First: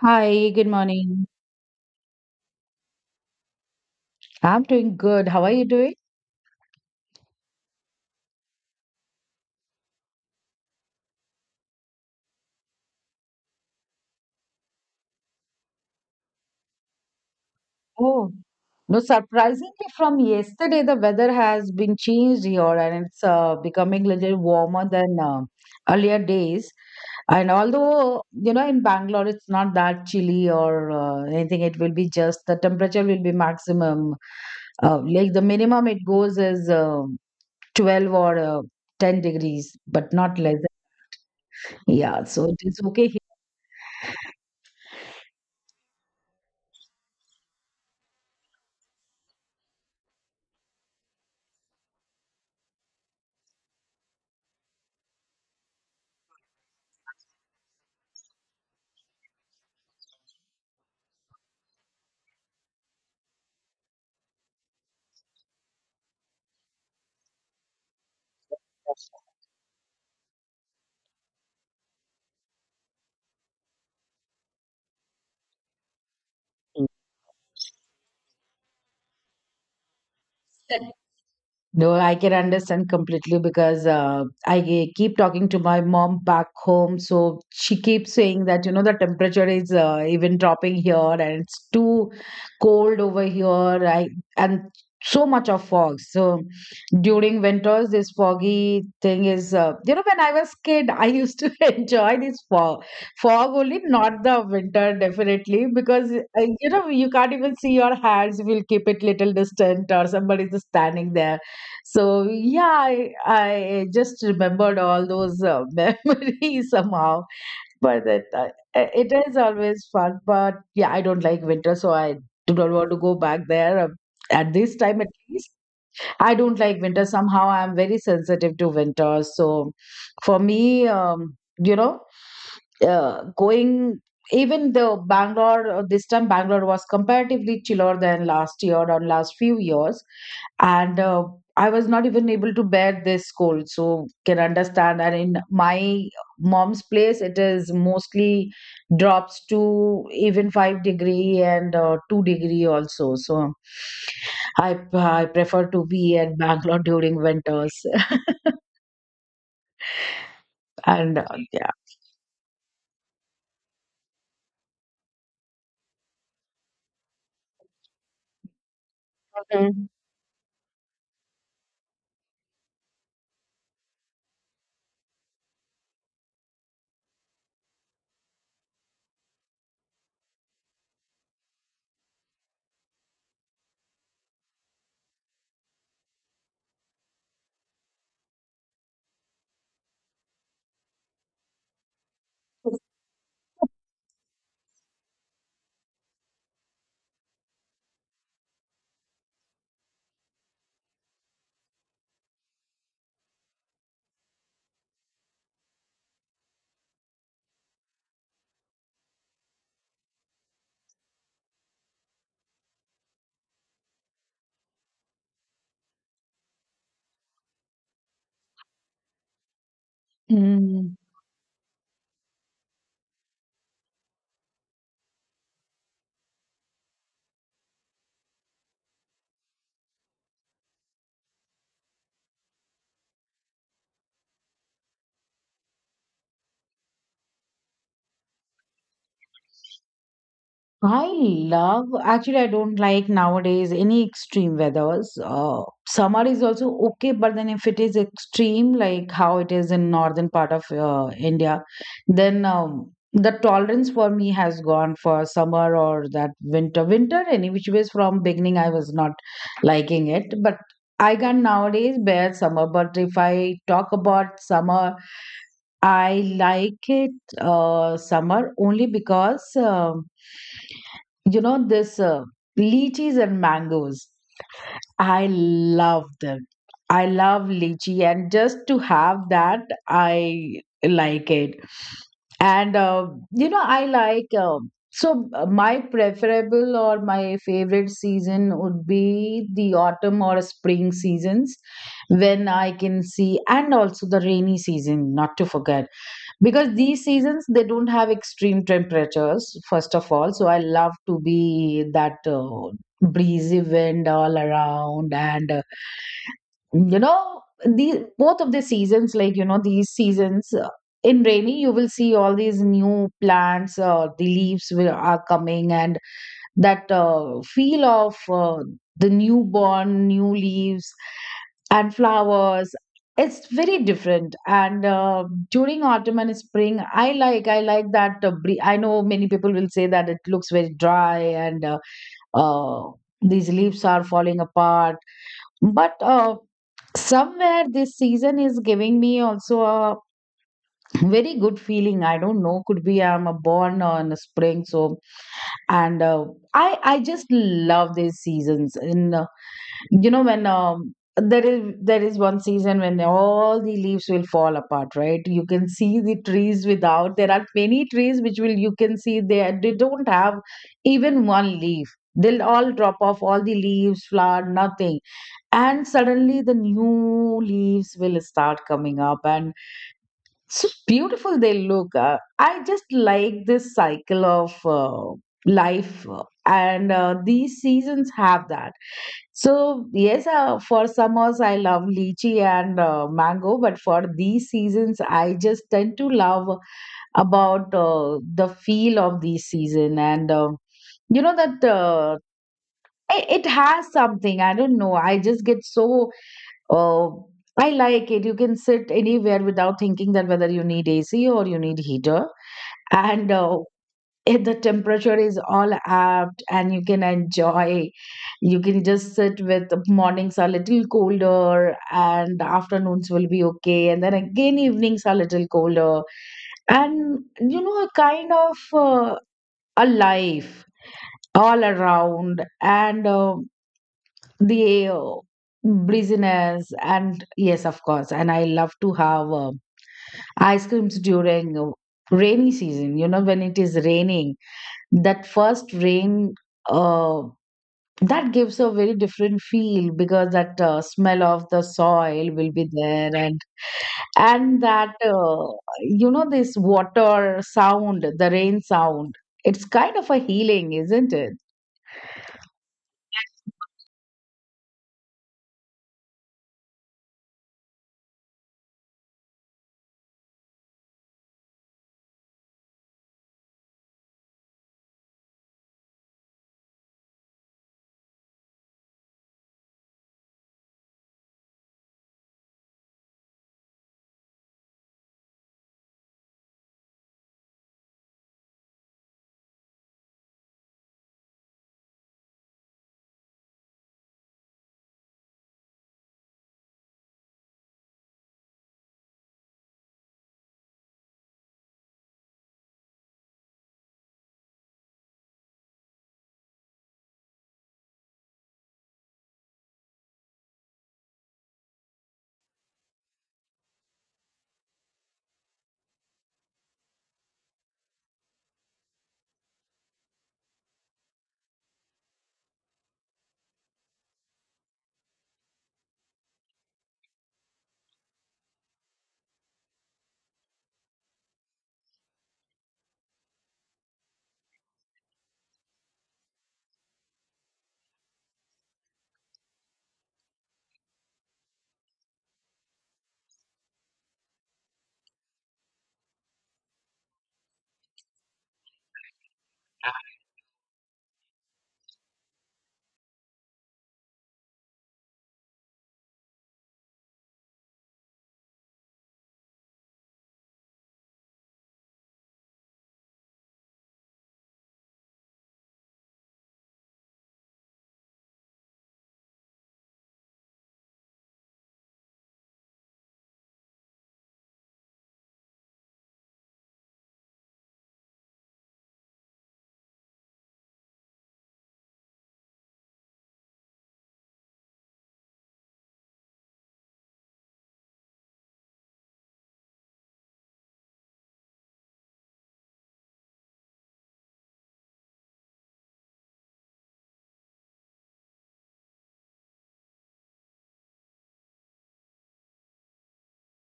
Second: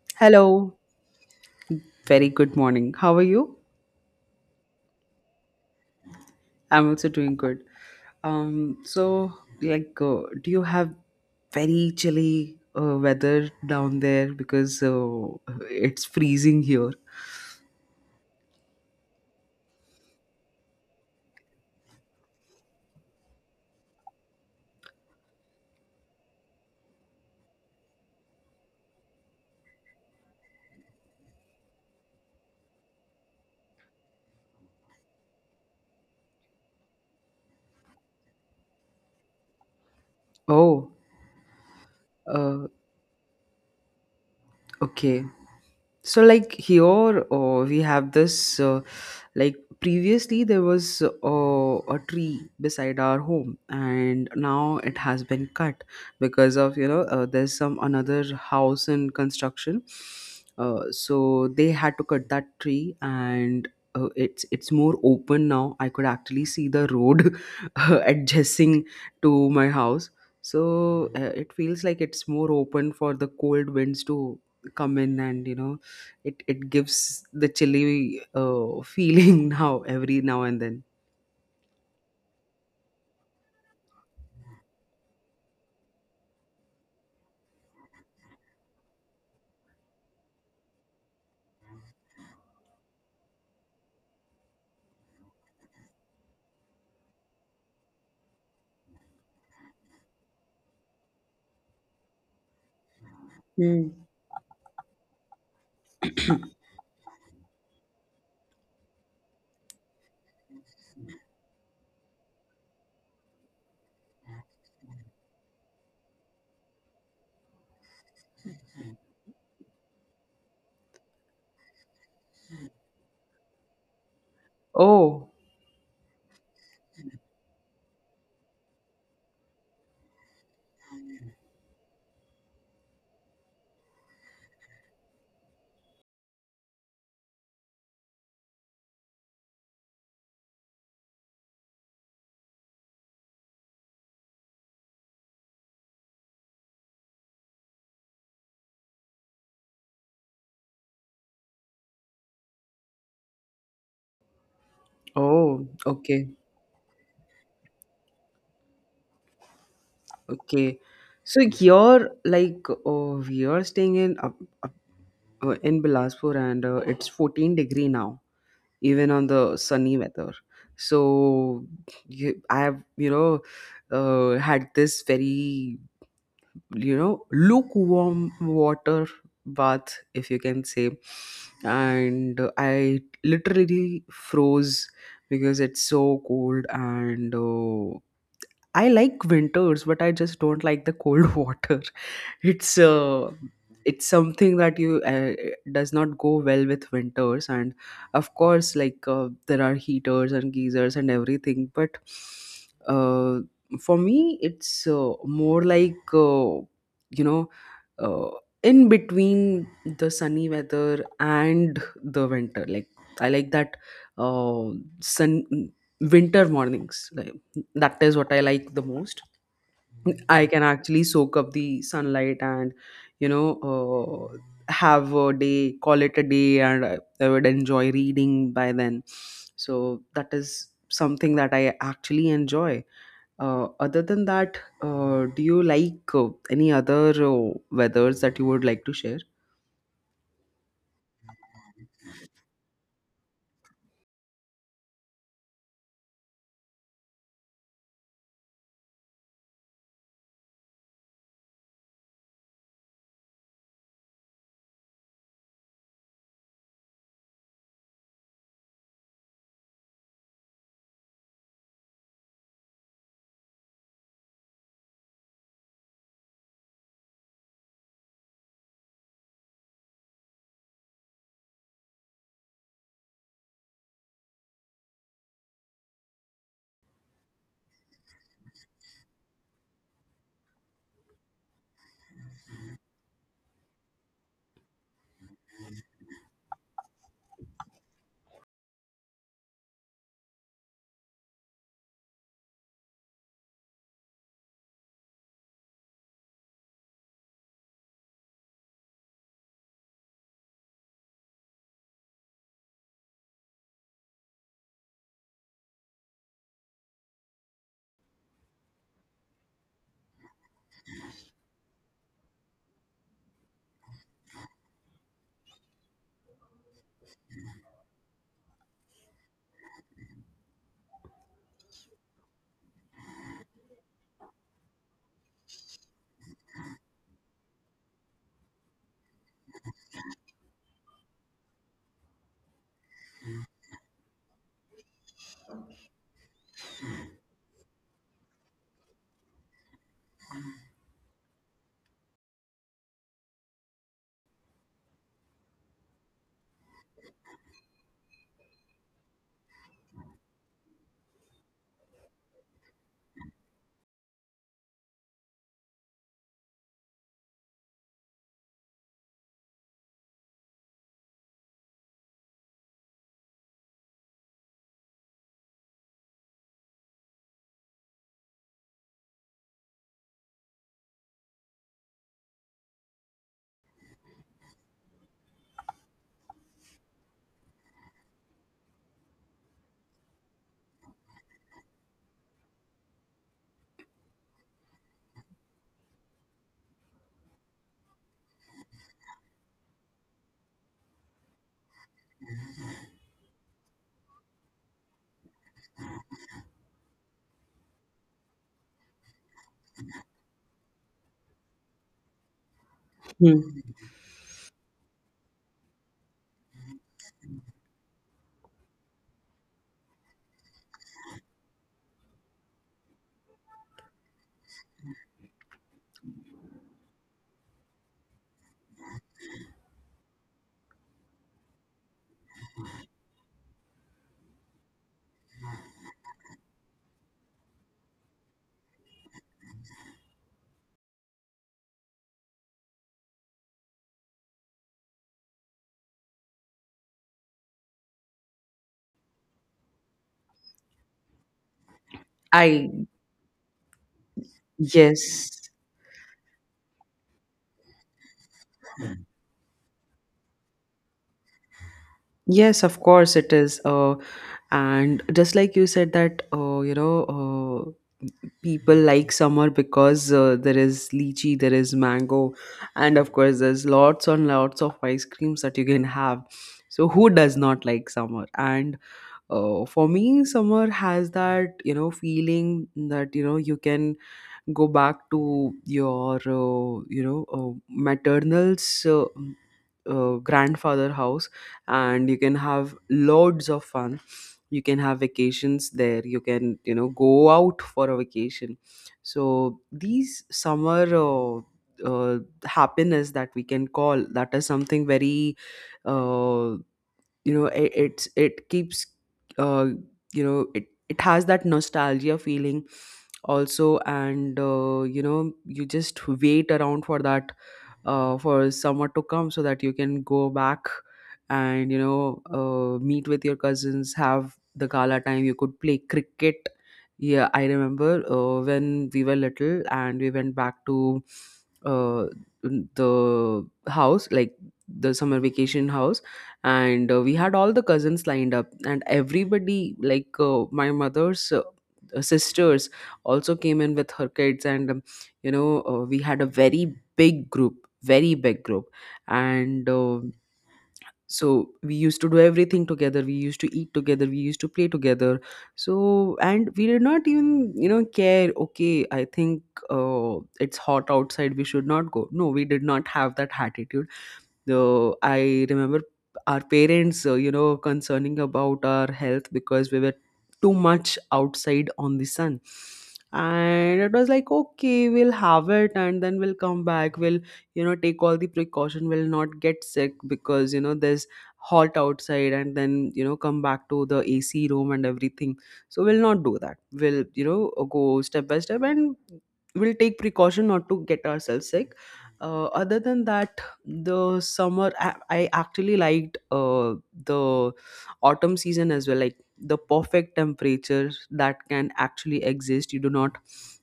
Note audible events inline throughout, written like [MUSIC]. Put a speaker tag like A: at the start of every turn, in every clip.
A: Hi, good
B: Hello,
A: morning.
B: very good morning. How are you?
A: I'm doing good. How are you doing?
B: I'm also doing good. Um, so do you have very chilly weather down there because it's freezing here?
A: Oh, no, surprisingly, from yesterday, the weather has been changed here and it's becoming a little warmer than earlier days. And, although, you know, in Bangalore, it's not that chilly or anything. It will be just the temperature will be maximum. Like the minimum it goes is 12 or 10 degrees, but not less.
B: Oh,
A: Yeah, so it
B: uh,
A: is okay here.
B: okay. So like here we have this. Previously there was a tree beside our home and now it has been cut because of there's some another house in construction, so they had to cut that tree. And it's more open now. I could actually see the road [LAUGHS] adjacent to my house. So it feels like it's more open for the cold winds to come in, and it gives the chilly [LAUGHS] feeling now every now and then.
A: [LAUGHS] No, I can understand completely because keep talking to my mom back home. So she keeps saying that, you know, the temperature is even dropping here and it's too cold over here. I, and so much of fog. So during winters, this foggy thing is, you know, when I was kid, I used to [LAUGHS] enjoy this fog. Fog only,
B: Mm.
A: not the winter, definitely, because, you know, you can't even see your hands. We'll keep it little distant or somebody's standing there, so yeah, I just remembered all those [LAUGHS] memories somehow. But it is always fun. But yeah, I don't like winter, so I do not want to go back there at this time at
B: Oh,
A: least. I don't like winter. Somehow I'm very sensitive to winter. So for me, you know, going, even the Bangalore, this time Bangalore was comparatively chiller than last year or last few years, and I was not even able to bear this cold, so can understand. And in my mom's place it is mostly drops to even 5 degree and 2-degree also. So I prefer
B: oh,
A: to be
B: okay,
A: in Bangalore during winters. [LAUGHS]
B: okay.
A: And
B: So
A: yeah.
B: you're we are staying in up, in Bilaspur, and it's 14 degree now, even on the sunny weather. So I have, you know, had this very, you know, lukewarm water bath, if you can say. And I literally froze because it's so cold. And I like winters, but I just don't like the cold [LAUGHS] water. it's uh, it's something that you does not go well with winters. And of course, there are heaters and geysers and everything. But uh, for me it's more like you know uh, in between the sunny weather and the winter. Like, I like that uh, sun, winter mornings. Like, that is what I like the most. I can
A: Mhm.
B: actually soak up the sunlight and, you know, uh, have a day, call it a day, and I would enjoy reading by then. So that is something that I actually enjoy. Other than that, do you like any other weathers that you would like to share?
A: I love, actually, I don't like nowadays any extreme weathers. Summer is also okay, but then if it is extreme, like how it is in northern part of India, then the tolerance for me has gone for summer or that winter. Winter, any which ways from beginning, I was not liking it, but I can nowadays bear summer. But if I talk about summer, I like it, summer only because, you know, this, lychees and mangoes, I love them. I love lychee, and just to have that, I like it. And you know, I like, my preferable or my favorite season would be the autumn or spring seasons, when I can see. And also the rainy season, not to forget, because these seasons they don't have extreme temperatures first of all. So I love to be that breezy wind all around. And you know, the both of the seasons, like, you know, these seasons, in rainy you will see all these new plants, the leaves will, are coming, and that feel of the newborn, new leaves, and flowers. It's very different. And during autumn and spring, I like that. I know many people will say that it looks very dry and, uh, these leaves are falling apart. But somewhere this season is giving me also a very good feeling. I don't know. Could be I'm a born on a spring. So and I just love these seasons. And you know, when um, there is one season when all the leaves will fall apart, right? You can see the trees without, there are many trees which will, you can see, they don't have even one leaf. They'll all drop off all the leaves, flower, nothing. And suddenly the new leaves will start coming up, and so beautiful they look. I just like this cycle of life. And These seasons have that. So yes, for summers I love lychee and mango, but for these seasons I just tend to love about the feel of these season. And you know, that it has something, I don't know, I just get so. Oh, I like it. You can sit anywhere without thinking that whether you need AC or you need heater. And
B: Hmm.
A: if the temperature is all apt, and you can enjoy. You can just sit with, mornings are little colder and afternoons will be okay. And then again evenings are little colder. And you know, a kind of a life all around. And the breeziness. And yes, of course, and I love to have ice creams during rainy season, you know, when it is raining, that first rain, uh, that gives a very different feel, because that smell of the soil will be
B: I
A: there. And that
B: Yes,
A: you know, this water sound, the rain sound, it's kind of a healing, isn't it?
B: yes, of course it is. And just like you said that, uh, people like summer because there is lychee, there is mango, and of course there's lots and lots of ice creams that you can have. So who does not like summer? And for me summer has that, you know, feeling that, you know, you can go back to your maternal's grandfather house, and you can have loads of fun. You can have vacations there, you can, you know, go out for a vacation. So these summer uh, happiness that we can call, that is something very, uh, you know, it keeps, uh you know, it has that nostalgia feeling also. And you know, you just wait around for that, for summer to come so that you can go back and, you know, meet with your cousins, have the gala time, you could play cricket. Yeah, I remember when we were little and we went back to uh, the house, like the summer vacation house. And we had all the cousins lined up and everybody, like my mother's sisters also came in with her kids. And you know, we had a very big group, very big group. And so we used to do everything together, we used to eat together, we used to play together. So, and we did not even, you know, care. Okay, I think uh, it's hot outside, we should not go. No, we did not have that attitude. Though I remember our parents, you know, concerning about our health because we were too much outside on the sun. And it was like, okay, we'll have it and then we'll come back. We'll, you know, take all the precaution. We'll not get sick because, you know, there's hot outside and then, you know, come back to the AC room and everything. So we'll not do that. We'll, you know, go step by step and we'll take precaution not to get ourselves sick. Other than that, the summer I actually liked the autumn season as well, like the perfect temperature that can actually exist. You do not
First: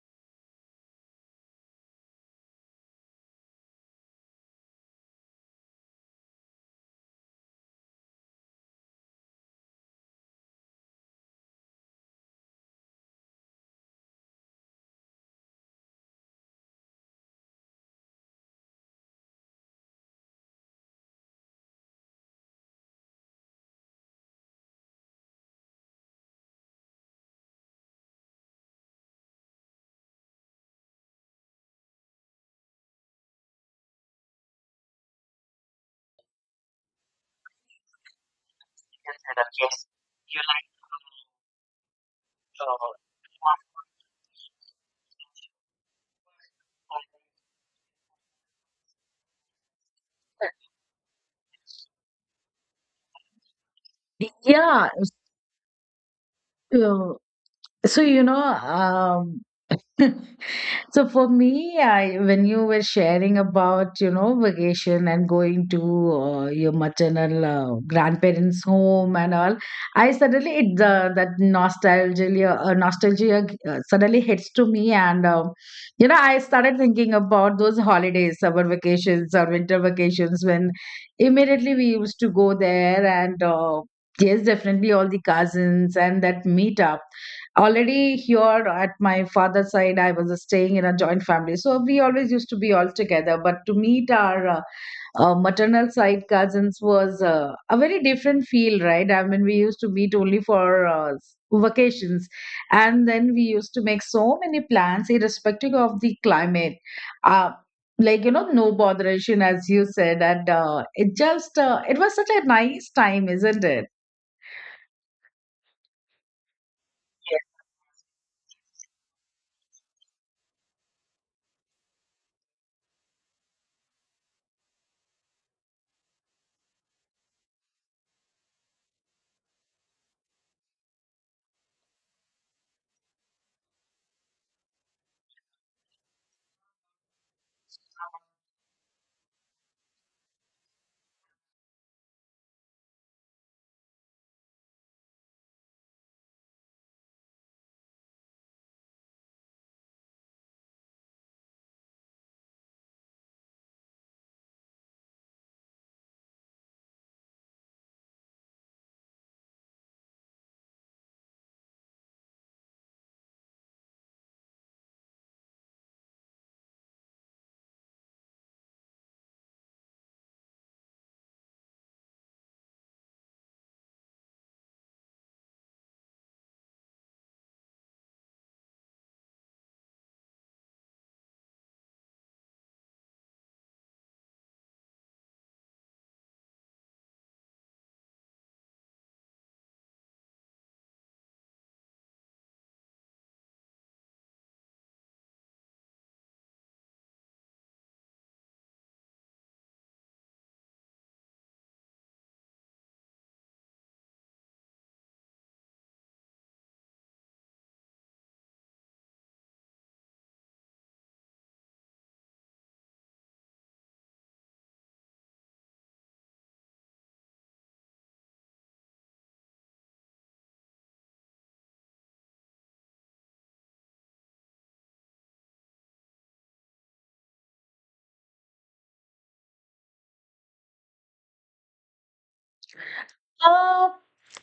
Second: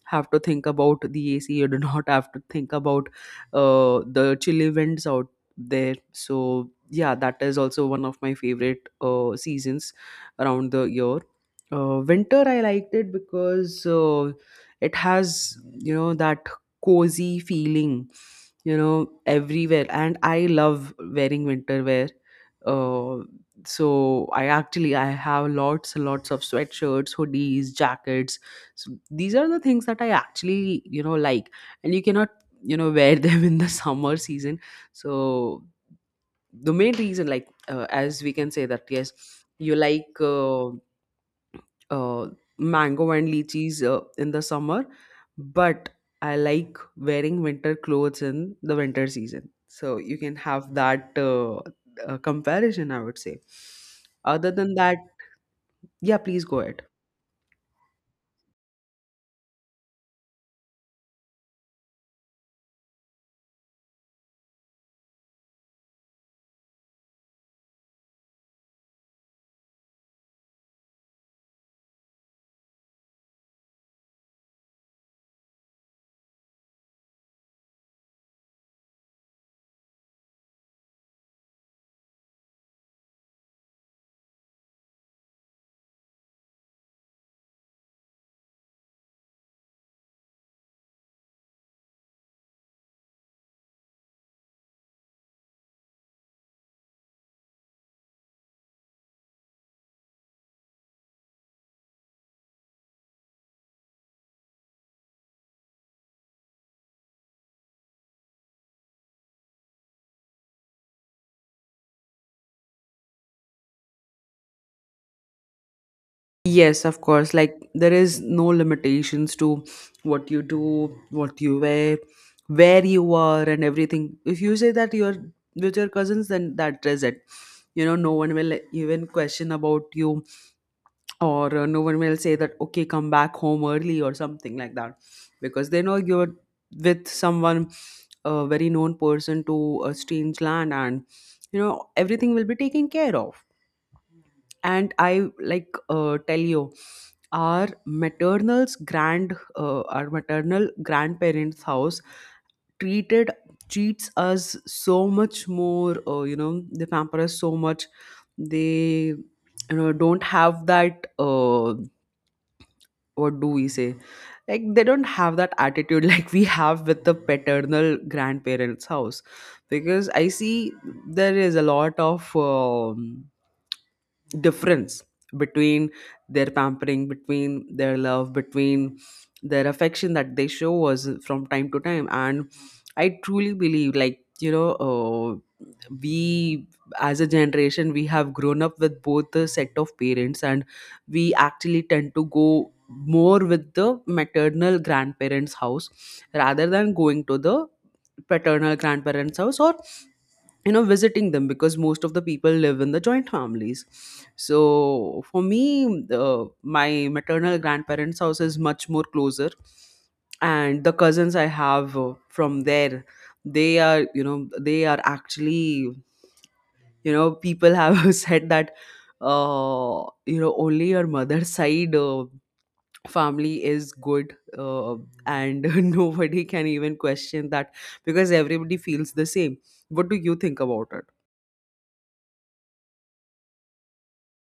B: have to think about the ac, you do [LAUGHS] not have to think about the chilly winds out there. So yeah, that is also one of my favorite seasons around the year. Winter I liked it because it has, you know, that cozy feeling, you know, everywhere. And I love wearing winter wear. uh, so I actually, I have lots and lots of sweatshirts, hoodies, jackets. So these are the things that I actually, you know, like. And you cannot, you know, wear them [LAUGHS] in the summer season. So the main reason, like as we can say that, yes, you like uh, mango and lychees in the summer, but I like wearing winter clothes in the winter season. So you can have that comparison, I would say. Other than
A: yeah,
B: that,
A: s-
B: yeah, please go ahead.
A: uh, So, you know, [LAUGHS] so for me, I, when you were sharing about, you know, vacation and going to your maternal grandparents' home and all, I suddenly, it that nostalgia nostalgia suddenly hits to me. And you know, I started thinking about those holidays, summer vacations or winter vacations, when immediately we used to go there. And yes, definitely all the cousins and that meet up already here at my father's side, I was staying in a joint family, so we always used to be all together. But to meet our maternal side cousins was a very different feel, right? I mean, we used to meet only for vacations, and then we used to make so many plans irrespective of the climate. uh, like, you know, no botheration, as you said. And it was such a nice time, isn't it?
B: Yes, of course. Like there is no limitations to what you do, what you wear, where you are, and everything. If you say that you're with your cousins, then that is it. You know, no one will even question about you, or no one will say that okay, come back home early or something like that, because they know you're with someone, a very known person, to a strange land, and, you know, everything will be taken care of. And I like, tell you, our maternal's grand our maternal grandparents house treated treats us so much more. You know, they pamper us so much. They, you know, don't have that, what do we say, like, they don't have that attitude [LAUGHS] like we have with the paternal grandparents house. Because I see there is a lot of difference between their pampering, between their love, between their affection that they show us from time to time. And I truly believe, like, you know, we as a generation, we have grown up with both the set of parents, and we actually tend to go more with the maternal grandparents house rather than going to the paternal grandparents house, or, you know, visiting them, because most of the people live in the joint families. So for me, my maternal grandparents house is much more closer. And the cousins I have from there, they are, you know, they are actually, you know, people have [LAUGHS] said that, you know, only your mother's side family is good, and [LAUGHS] nobody can even question that, because everybody feels the same. What do you think about it?
A: Uh,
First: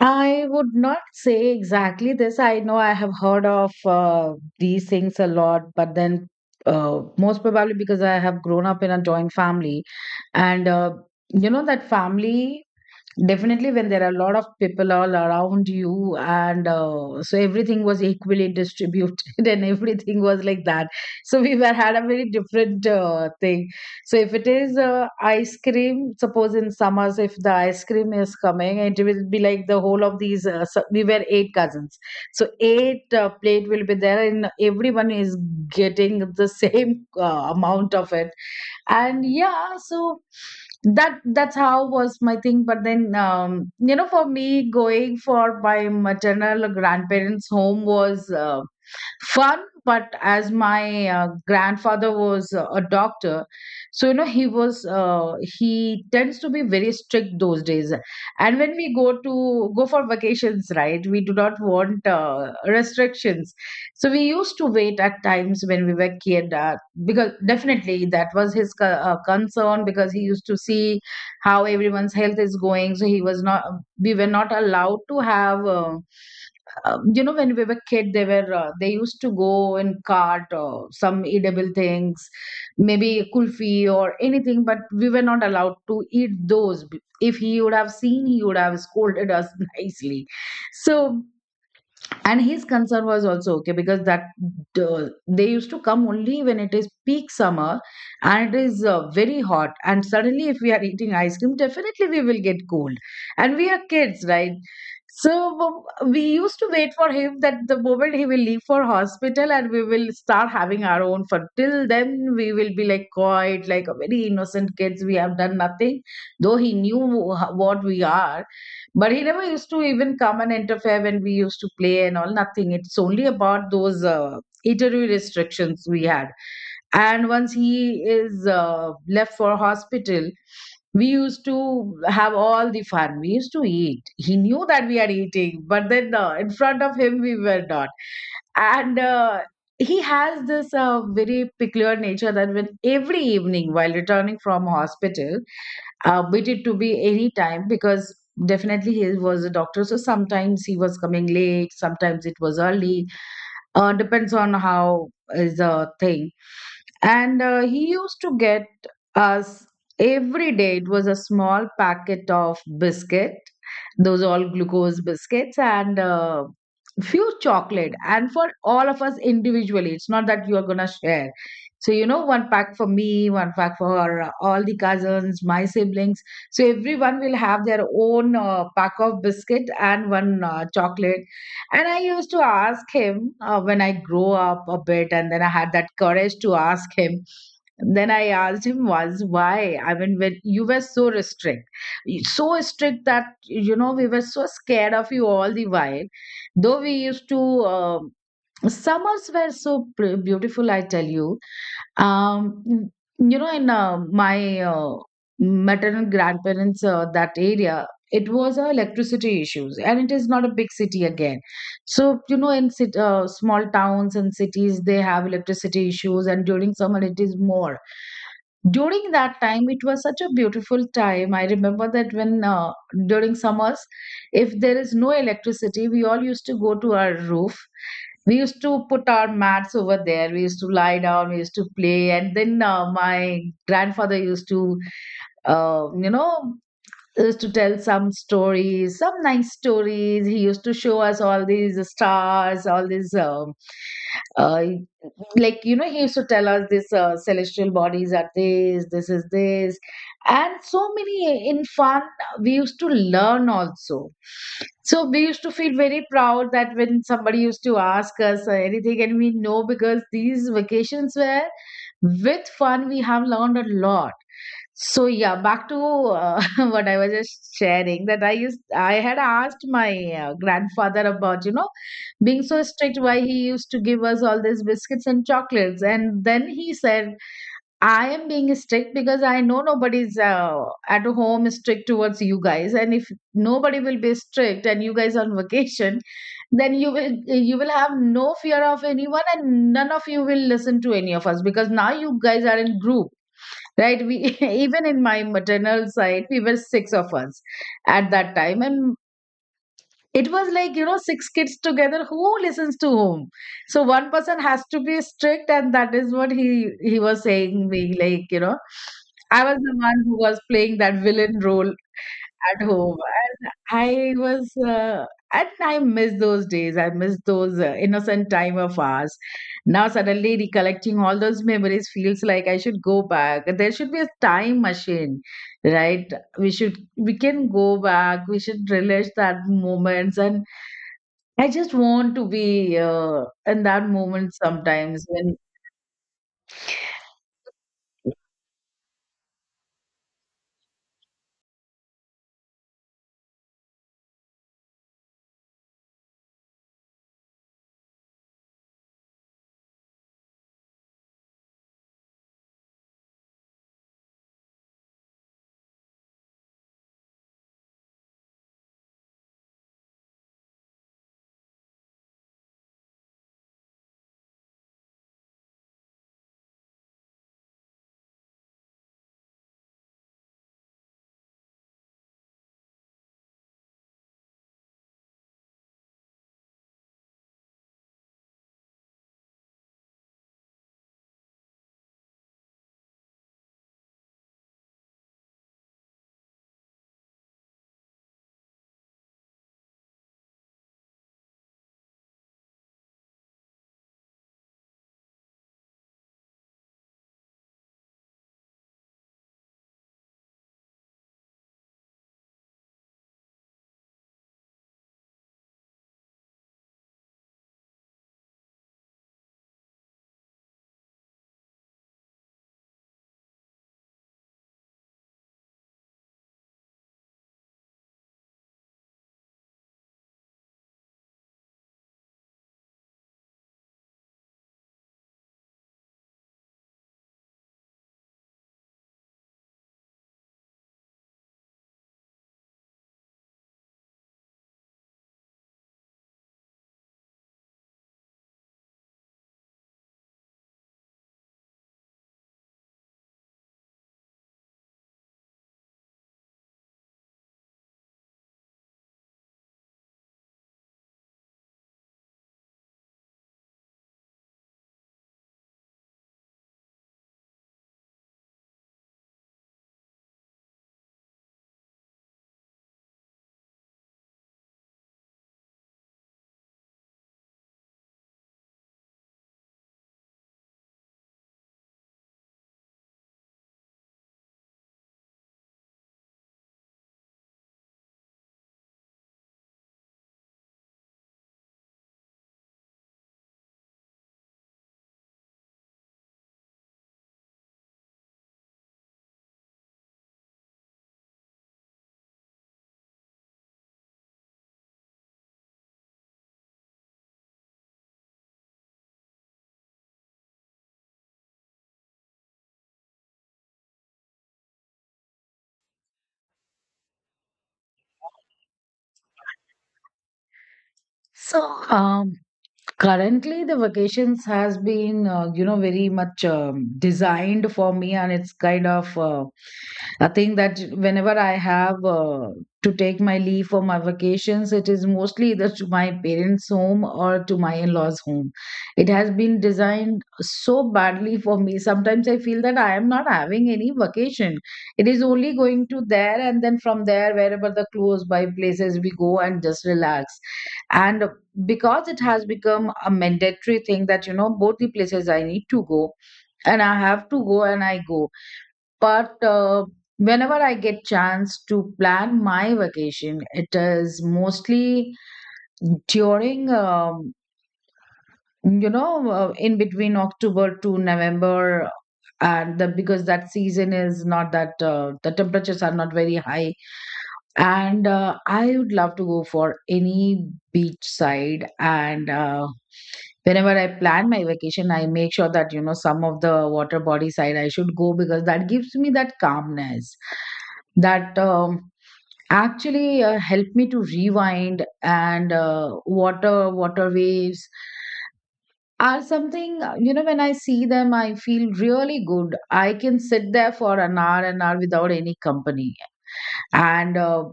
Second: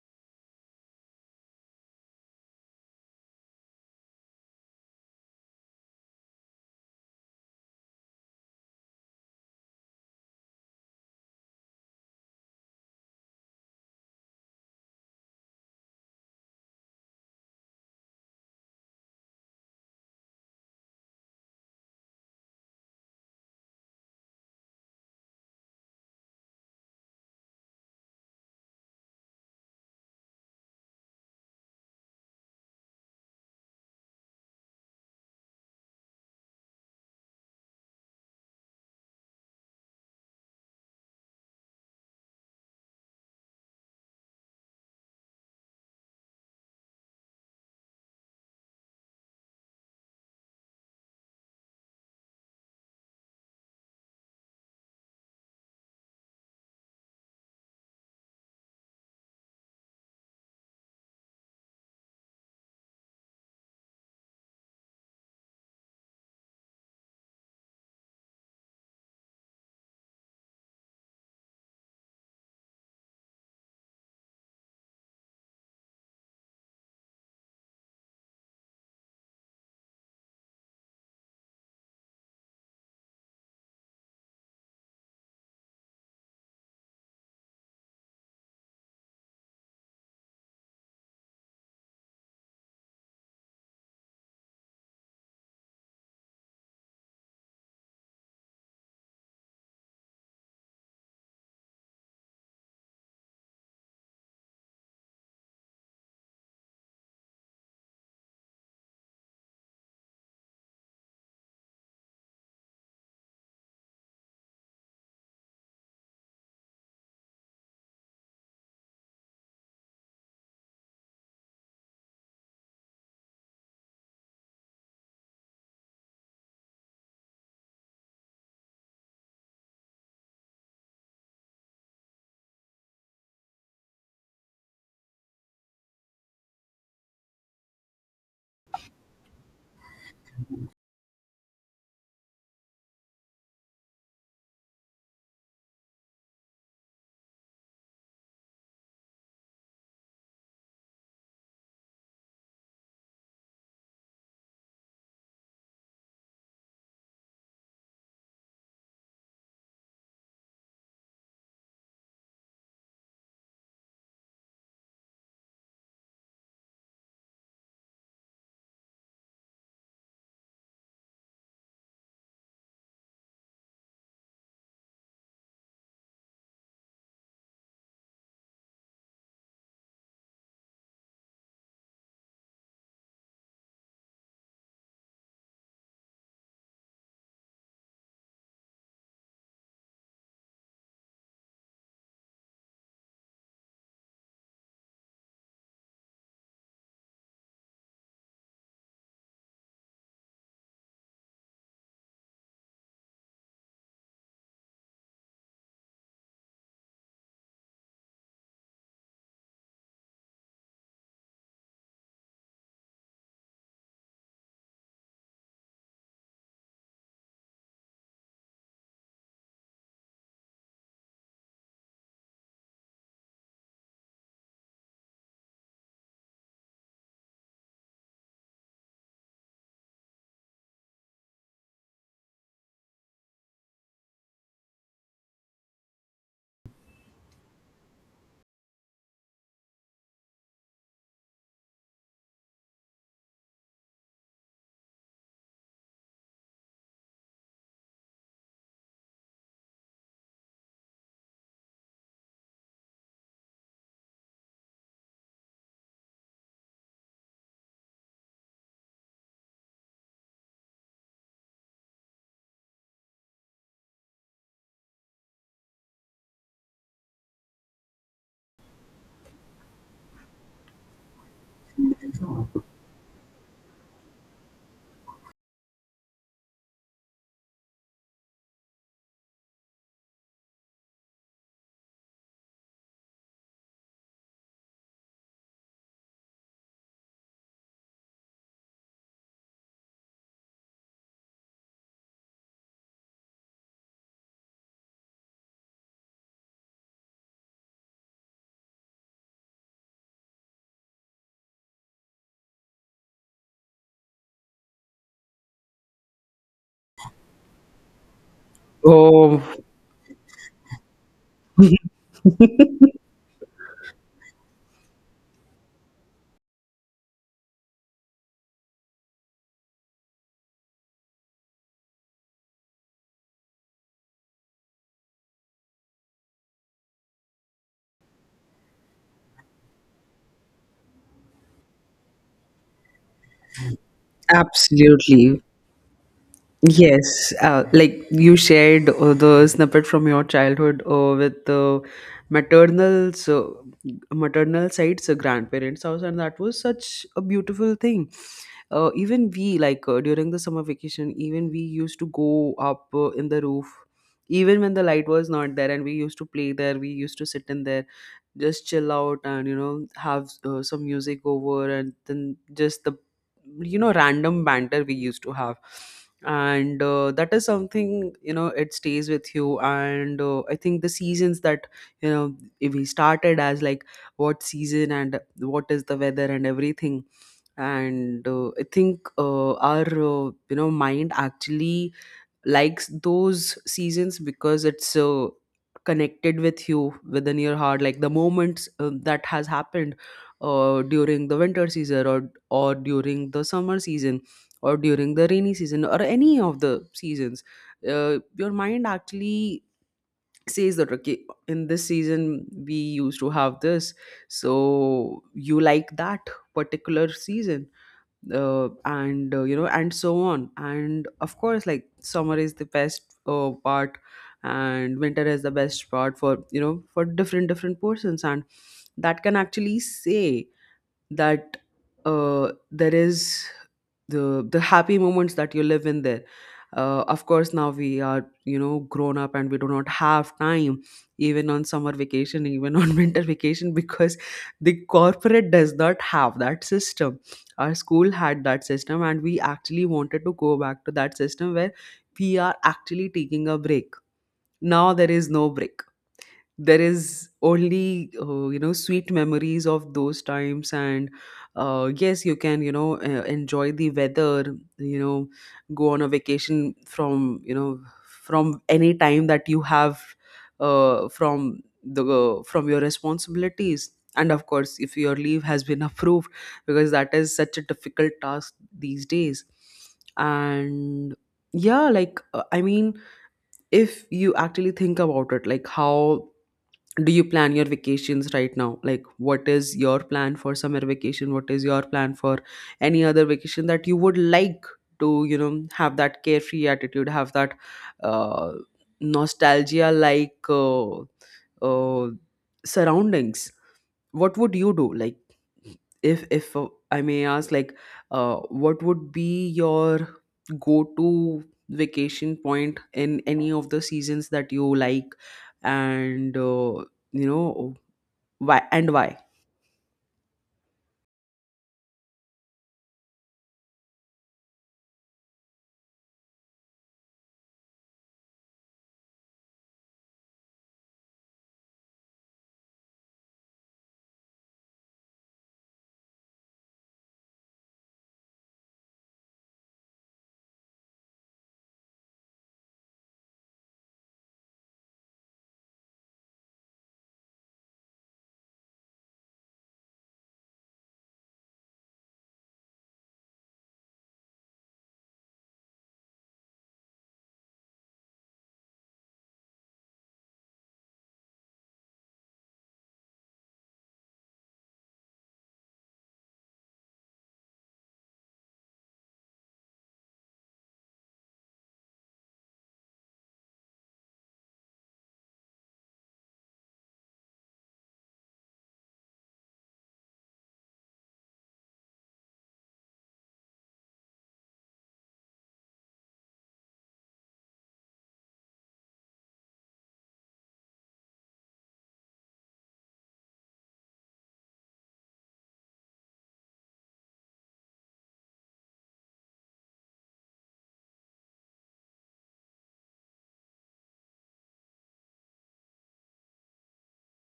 A: I would not say exactly this. I know I have heard of these things a lot, but then most probably because I have grown up in a joint family, and you know that family, definitely, when there are a lot of people all around you, and so everything was equally distributed, [LAUGHS] and everything was like that. So we were had a very different thing. So if it is ice cream, suppose in summers, if the ice cream is coming, it will be like the whole of these. So we were eight cousins, so eight plate will be there, and everyone is getting the [LAUGHS] same amount of it. And yeah, so that's how was my thing. But then you know, for me, going for my maternal grandparents home was fun. But as my grandfather was a doctor, so you know, he tends to be very strict those days. And when we go to go for vacations, right, we do not want restrictions. So we used to wait at times when we were kid, because definitely that was his concern, because he used to see how everyone's health is going. So he was not, we were not allowed to have. You know, when we were kid, they used to go and cart or some edible things, maybe kulfi or anything, but we were not allowed to eat those. If he would have seen, he would have scolded us [LAUGHS] nicely. So, and his concern was also okay, because that they used to come only when it is peak summer, and it is very hot, and suddenly if we are eating ice cream, definitely we will get cold, and we are kids, right? So we used to wait for him, that the moment he will leave for hospital, and we will start having our own fun. Till then we will be like quiet, like a very innocent kids, we have done nothing. Though he knew what we are, but he never used to even come and interfere when we used to play and all, nothing. It's only about those eatery restrictions we had. And once he is left for hospital, we used to have all the fun. We used to eat. He knew that we are eating, but then in front of him, we were not. And he has this very peculiar nature that when every evening while returning from hospital, but it to be any time, because definitely he was a doctor, so sometimes he was coming late, sometimes it was early, depends on how is the thing. And he used to get us every day. It was a small packet of biscuit, those all glucose biscuits, and few chocolate. And for all of us individually, it's not that you are gonna share. So you know, one pack for me, one pack for all the cousins, my siblings. So everyone will have their own pack of biscuit and one chocolate and I used to ask him when I grow up a bit, and then I had that courage to ask him. Then I asked him once why. I mean, when you were so restrict, so strict that you know we were so scared of you all the while. Though we used to, um summers were so beautiful. I tell you, um, you know, in my maternal grandparents, that area, it was electricity issues, and it is not a big city again. So, you know, in small towns and cities, they have electricity issues, and during summer, it is more during that time. It was such a beautiful time. I remember that when during summers, if there is no electricity, we all used to go to our roof. We used to put our mats over there, we used to lie down, we used to play, and then my grandfather used to uh, you know used to tell some stories, some nice stories. He used to show us all these stars, all these, uh, like, you know, he used to tell us this celestial bodies are this, this is this. And so many in fun, we used to learn also. So we used to feel very proud that when somebody used to ask us anything, and we know because these vacations were with fun, we have learned a lot. So yeah, back to [LAUGHS] what I was just sharing, that I had asked my grandfather about, you know, being so strict, why he used to give us all these biscuits and chocolates. And then he said, I am being strict because I know nobody's at home strict towards you guys, and if nobody will be strict and you guys on vacation, then you will have no fear of anyone, and none of you will listen to any of us because now you guys are in group, right? We [LAUGHS] even in my maternal side, we were six of us at that time, and it was, like, you know, six kids together, who listens to whom? So one person has to be strict, and that is what he was saying me, like, you know,
B: Oh,
A: I was the one who was playing that villain role at home. And I was, and I miss those days. I miss those innocent time of ours. Now suddenly recollecting all those memories feels like I should go back. There should be a time machine, right? We can go back. We should relish that moments. And I just want to be in that moment sometimes when
B: absolutely. Yes. Like you shared the snippet from your childhood with the maternal, so maternal side's grandparents' house, and that was such a beautiful thing. Even we, like during the summer vacation, even we used to go up in the roof, even when the light was not there, and we used to play there. We used to sit in there, just chill out and, you know, have some music over, and then just the, you know, random banter we used to have. And that is something, you know, it stays with you. And I think the seasons, that, you know, if we started as like, what season and what is the weather and everything, and I think our you know, mind actually likes those seasons because it's connected with you within your heart, like the moments that has happened during the winter season, or during the summer season, or during the rainy season, or any of the seasons, your mind actually says that, okay, in this season we used to have this, so you like that particular season. And You know, and so on. And of course, like, summer is the best part, and winter is the best part, for, you know, for different different persons. And that can actually say that there is the happy moments that you live in there. Of course, now we are, you know, grown up, and we do not have time even on summer vacation, even on [LAUGHS] winter vacation, because the corporate does not have that system. Our school had that system, and we actually wanted to go back to that system, where we are actually taking a break. Now there is no break, there is only, you know, sweet memories of those times. And yes, you can, you know, enjoy the weather, you know, go on a vacation from, you know, from any time that you have, from the, from your responsibilities, and of course, if your leave has been [LAUGHS] approved, because that is such a difficult task these days. And yeah, like I mean, if you actually think about it, like How do you plan your vacations right now? Like, what is your plan for summer vacation? What is your plan for any other vacation that you would like to, you know, have that carefree attitude, have that uh, nostalgia, like uh, surroundings? What would you do? Like, if I may ask, like, what would be your go to vacation point in any of the seasons that you like, and you know, why and why?
A: So, um, currently, the vacations has been, you know, very much designed for me, and it's kind of a thing that whenever I have to take my leave for my vacations, it is mostly either to my parents' home or to my in-laws' home. It has been designed so badly for me. Sometimes I feel that I am not having any vacation. It is only going to there, and then from there, wherever the close by places we go and just relax. And because it has become a mandatory thing that, you know, both the places I need to go, and I have to go, and I go. But whenever I get chance to plan my vacation, it is mostly during you know, in between October to November. And the, because that season is not that the temperatures are not very high, and I would love to go for any beachside. And whenever I plan my vacation, I make sure that, you know, some of the water body side I should go because that gives me that calmness, that actually help me to rewind. And water, water waves are something, you know, when I see them, I feel really good. I can sit there for an hour, an hour, without any company. And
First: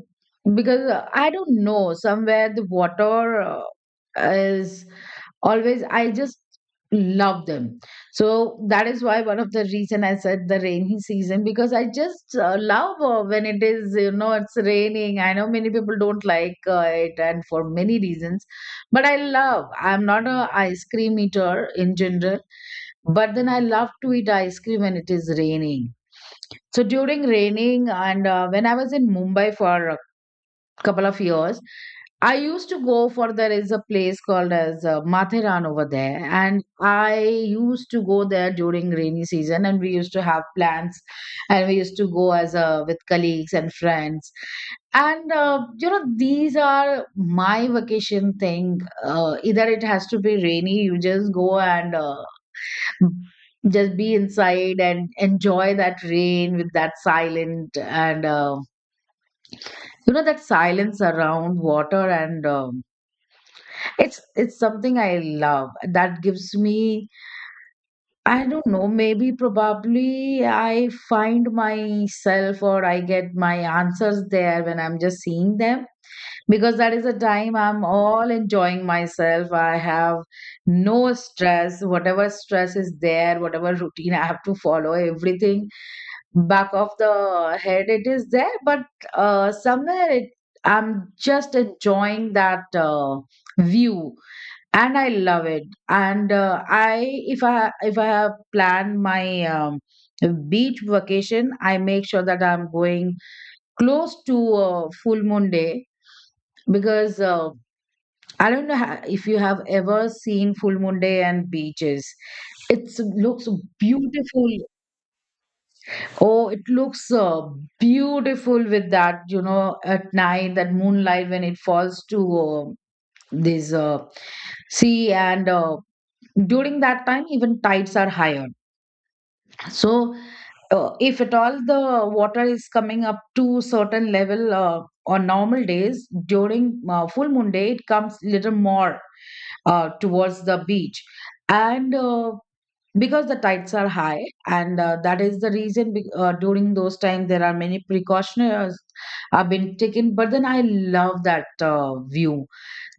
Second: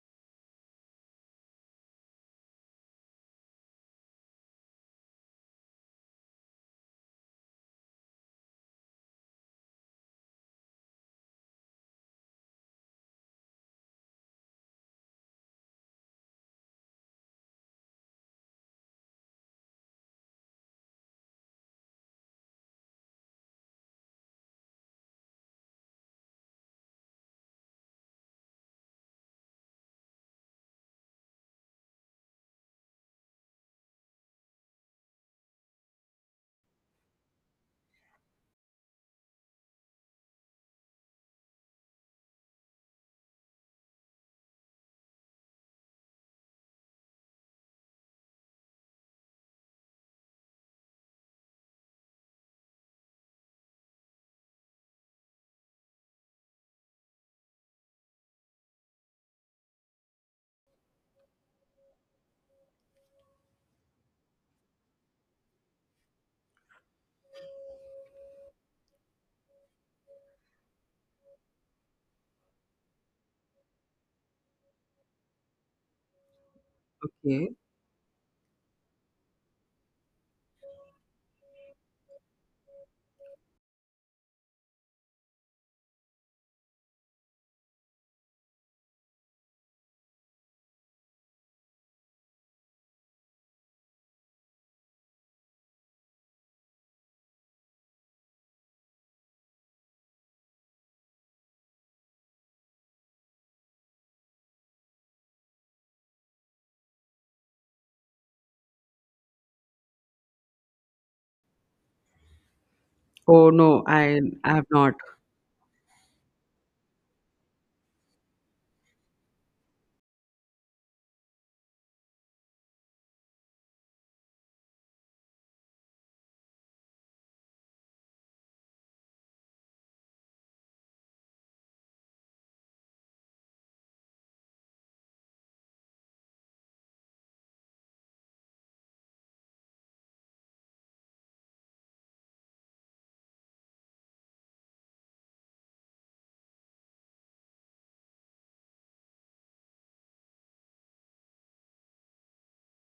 A: because I don't know, somewhere the water is always, I just love them. So that is why one of the reason I said the rainy season, because I just love when it is, you know, it's raining. I know many people don't like it, and for many reasons, but I love, I'm not a ice cream eater in general, but then I love to eat ice cream when it is raining. So during raining, and when I was in Mumbai for a couple of years, I used to go for, there is a place called as Matheran over there, and I used to go there during rainy season, and we used to have plans, and we used to go as a with colleagues and friends. And you know, these are my vacation thing. Either it has to be rainy, you just go and [LAUGHS] just be inside and enjoy that rain with that silent. And you know, that silence around water. And it's something I love. That gives me, I don't know, maybe probably I find myself, or I get my answers there when I'm just seeing them, because that is a
B: Okay.
A: time I'm all enjoying myself. I have no stress. Whatever stress is there, whatever routine I have to follow, everything back of the head it is there, but somewhere it, I'm just enjoying that view, and I love it. And I, if I have planned my beach vacation, I make sure that I'm going close to full moon day, because I don't know, if you have ever seen full moon day and beaches, it looks
B: Oh no, i
A: beautiful.
B: i have not.
A: Oh, it looks beautiful with that, you know, at night, that moonlight when it falls to this sea. And during that time, even tides are higher. So, if at all the water is coming up to certain level on normal days, during full moon day, it comes little more towards the beach. And because the tides are high, and that is the reason, during those times there are many precautions have been taken, but then I love that view,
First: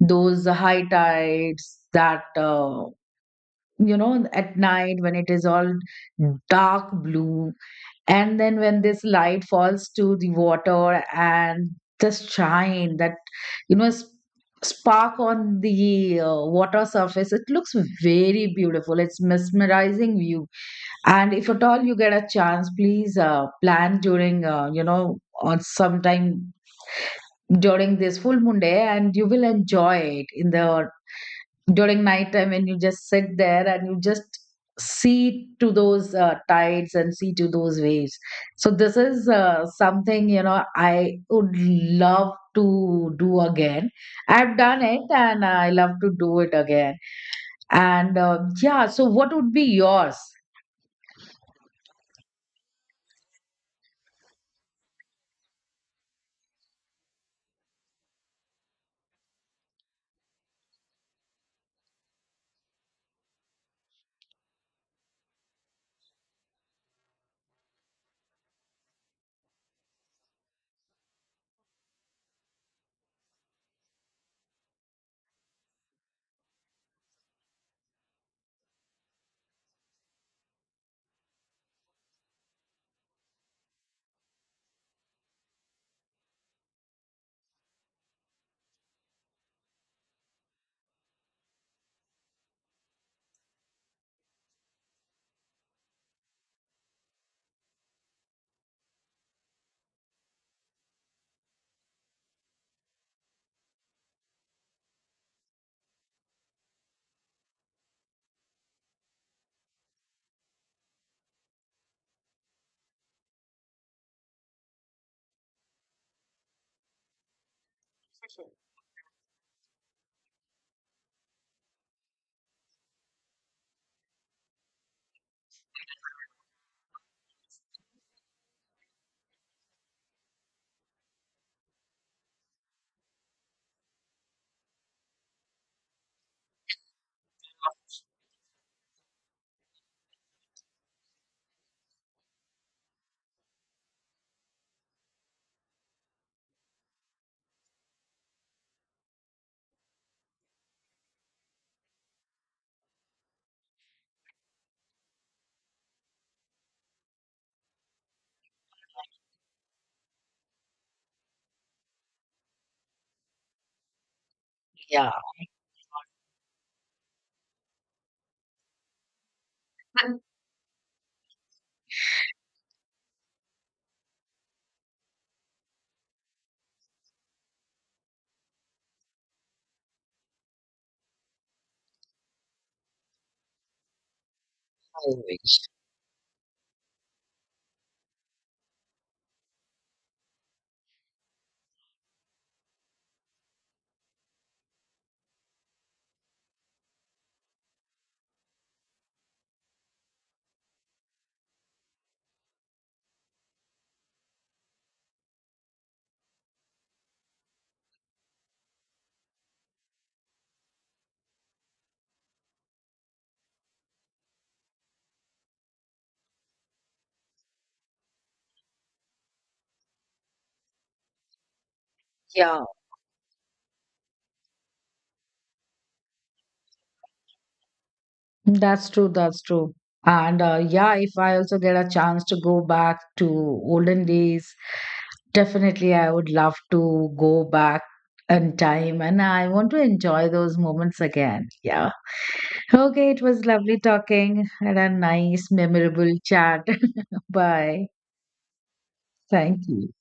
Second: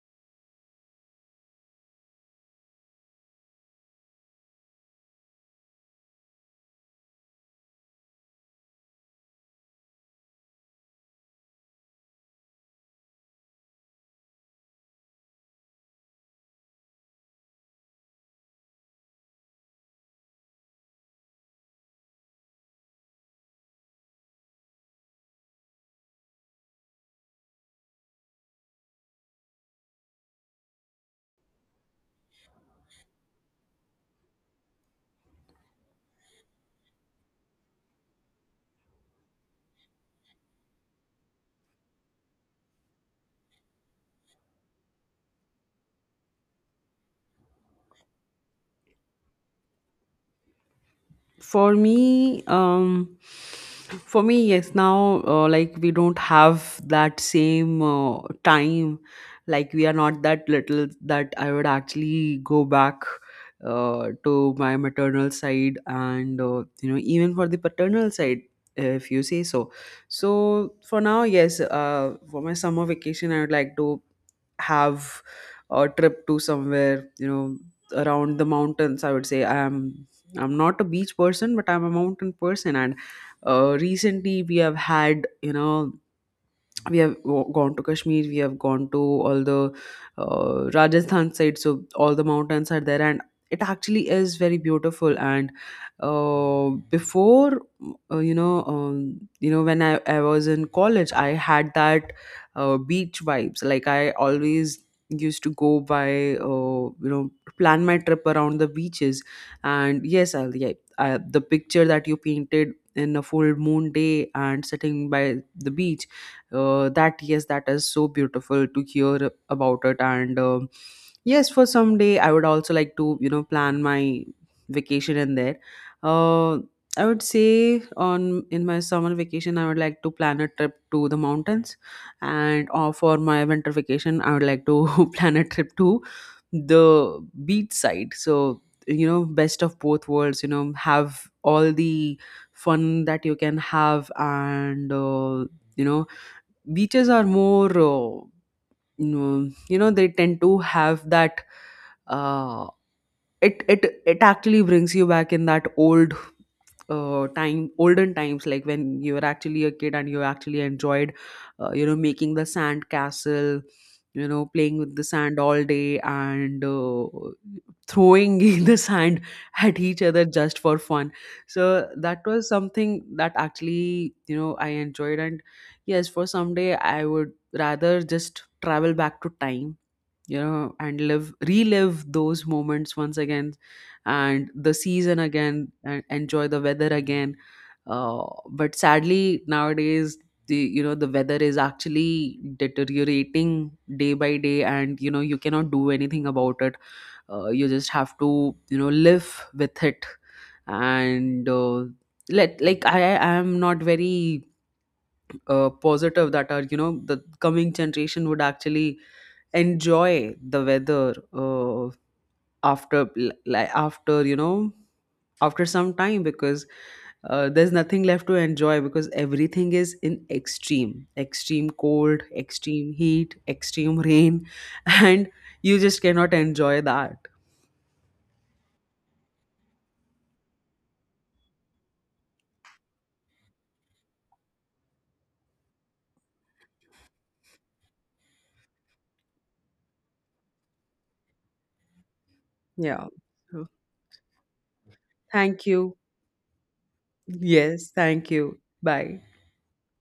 A: those high tides, that you know, at night when it is all dark blue, and then when this light falls to the water, and the shine that, you know, spark on the water surface, it looks very beautiful. It's mesmerizing view. And if at all you get a chance, please plan during, you know, or sometime during this full moon day, and you will enjoy it in the during nighttime when you just sit there and you just see to those tides and see to those waves. So this is something, you know, I would love to do again. I've done it, and I love to do it again. And yeah, so what would be yours?
B: For me, for me, yes. Now, like we don't have that same time. Like we are not that little that I would actually go back to my maternal side, and, you know, even for the paternal side, if you say so. So for now, yes. For my summer vacation, I would like to have a trip to somewhere, you know, around the mountains. I would say I'm not a beach person, but I'm a mountain person. And recently we have had, you know, we have gone to Kashmir, we have gone to all the Rajasthan side, so all the mountains are there, and it actually is very beautiful. And uh, before, uh, you know um, you know, when I was in college, I had that beach vibes, like I always used to go by, you know, plan my trip around the beaches. And yeah, I, the picture that you painted in a full moon day and sitting by the beach, that, yes, that is so beautiful to hear about it. And um, yes, for some day I would also like to, you know, plan my vacation in there. uh, I would say on, in my summer vacation, I would like to plan a trip to the mountains, and for my winter vacation, I would like to [LAUGHS] plan a trip to the beach side. So, you know, best of both worlds, you know, have all the fun that you can have. And you know, beaches are more you know, they tend to have that uh, it it actually brings you back in that old time, olden times, like when you were actually a kid and you actually enjoyed, you know, making the sand castle, you know, playing with the
A: Yeah.
B: sand all day. And throwing [LAUGHS] the sand at each other just for fun. So that was something that actually, you know, I enjoyed. And yes, for someday I would rather just travel back to time, you know, and live, relive those moments once again, and the season again, and enjoy the weather again. uh, but sadly, nowadays, the, you know, the weather is actually deteriorating day by day, and you know, you cannot do anything about it. You just have to, you know, live with it. And let, like I am not very positive that our, you know, the coming generation would actually enjoy the weather, after, like after, you know, after some time, because there's nothing left to enjoy, because everything is in extreme, extreme cold,
A: Yeah.
B: extreme heat, extreme rain, [LAUGHS] and you just cannot enjoy that.
A: That's true. That's true. And yeah, if I also get a chance to go back to olden days, definitely I would love to go back in time, and I want to enjoy those moments again. Yeah.
B: Yeah.
A: Okay, it was
B: So,
A: lovely talking and a nice,
B: thank you.
A: memorable chat. [LAUGHS] Bye.
B: Yes, thank you. Bye.
A: Thank you.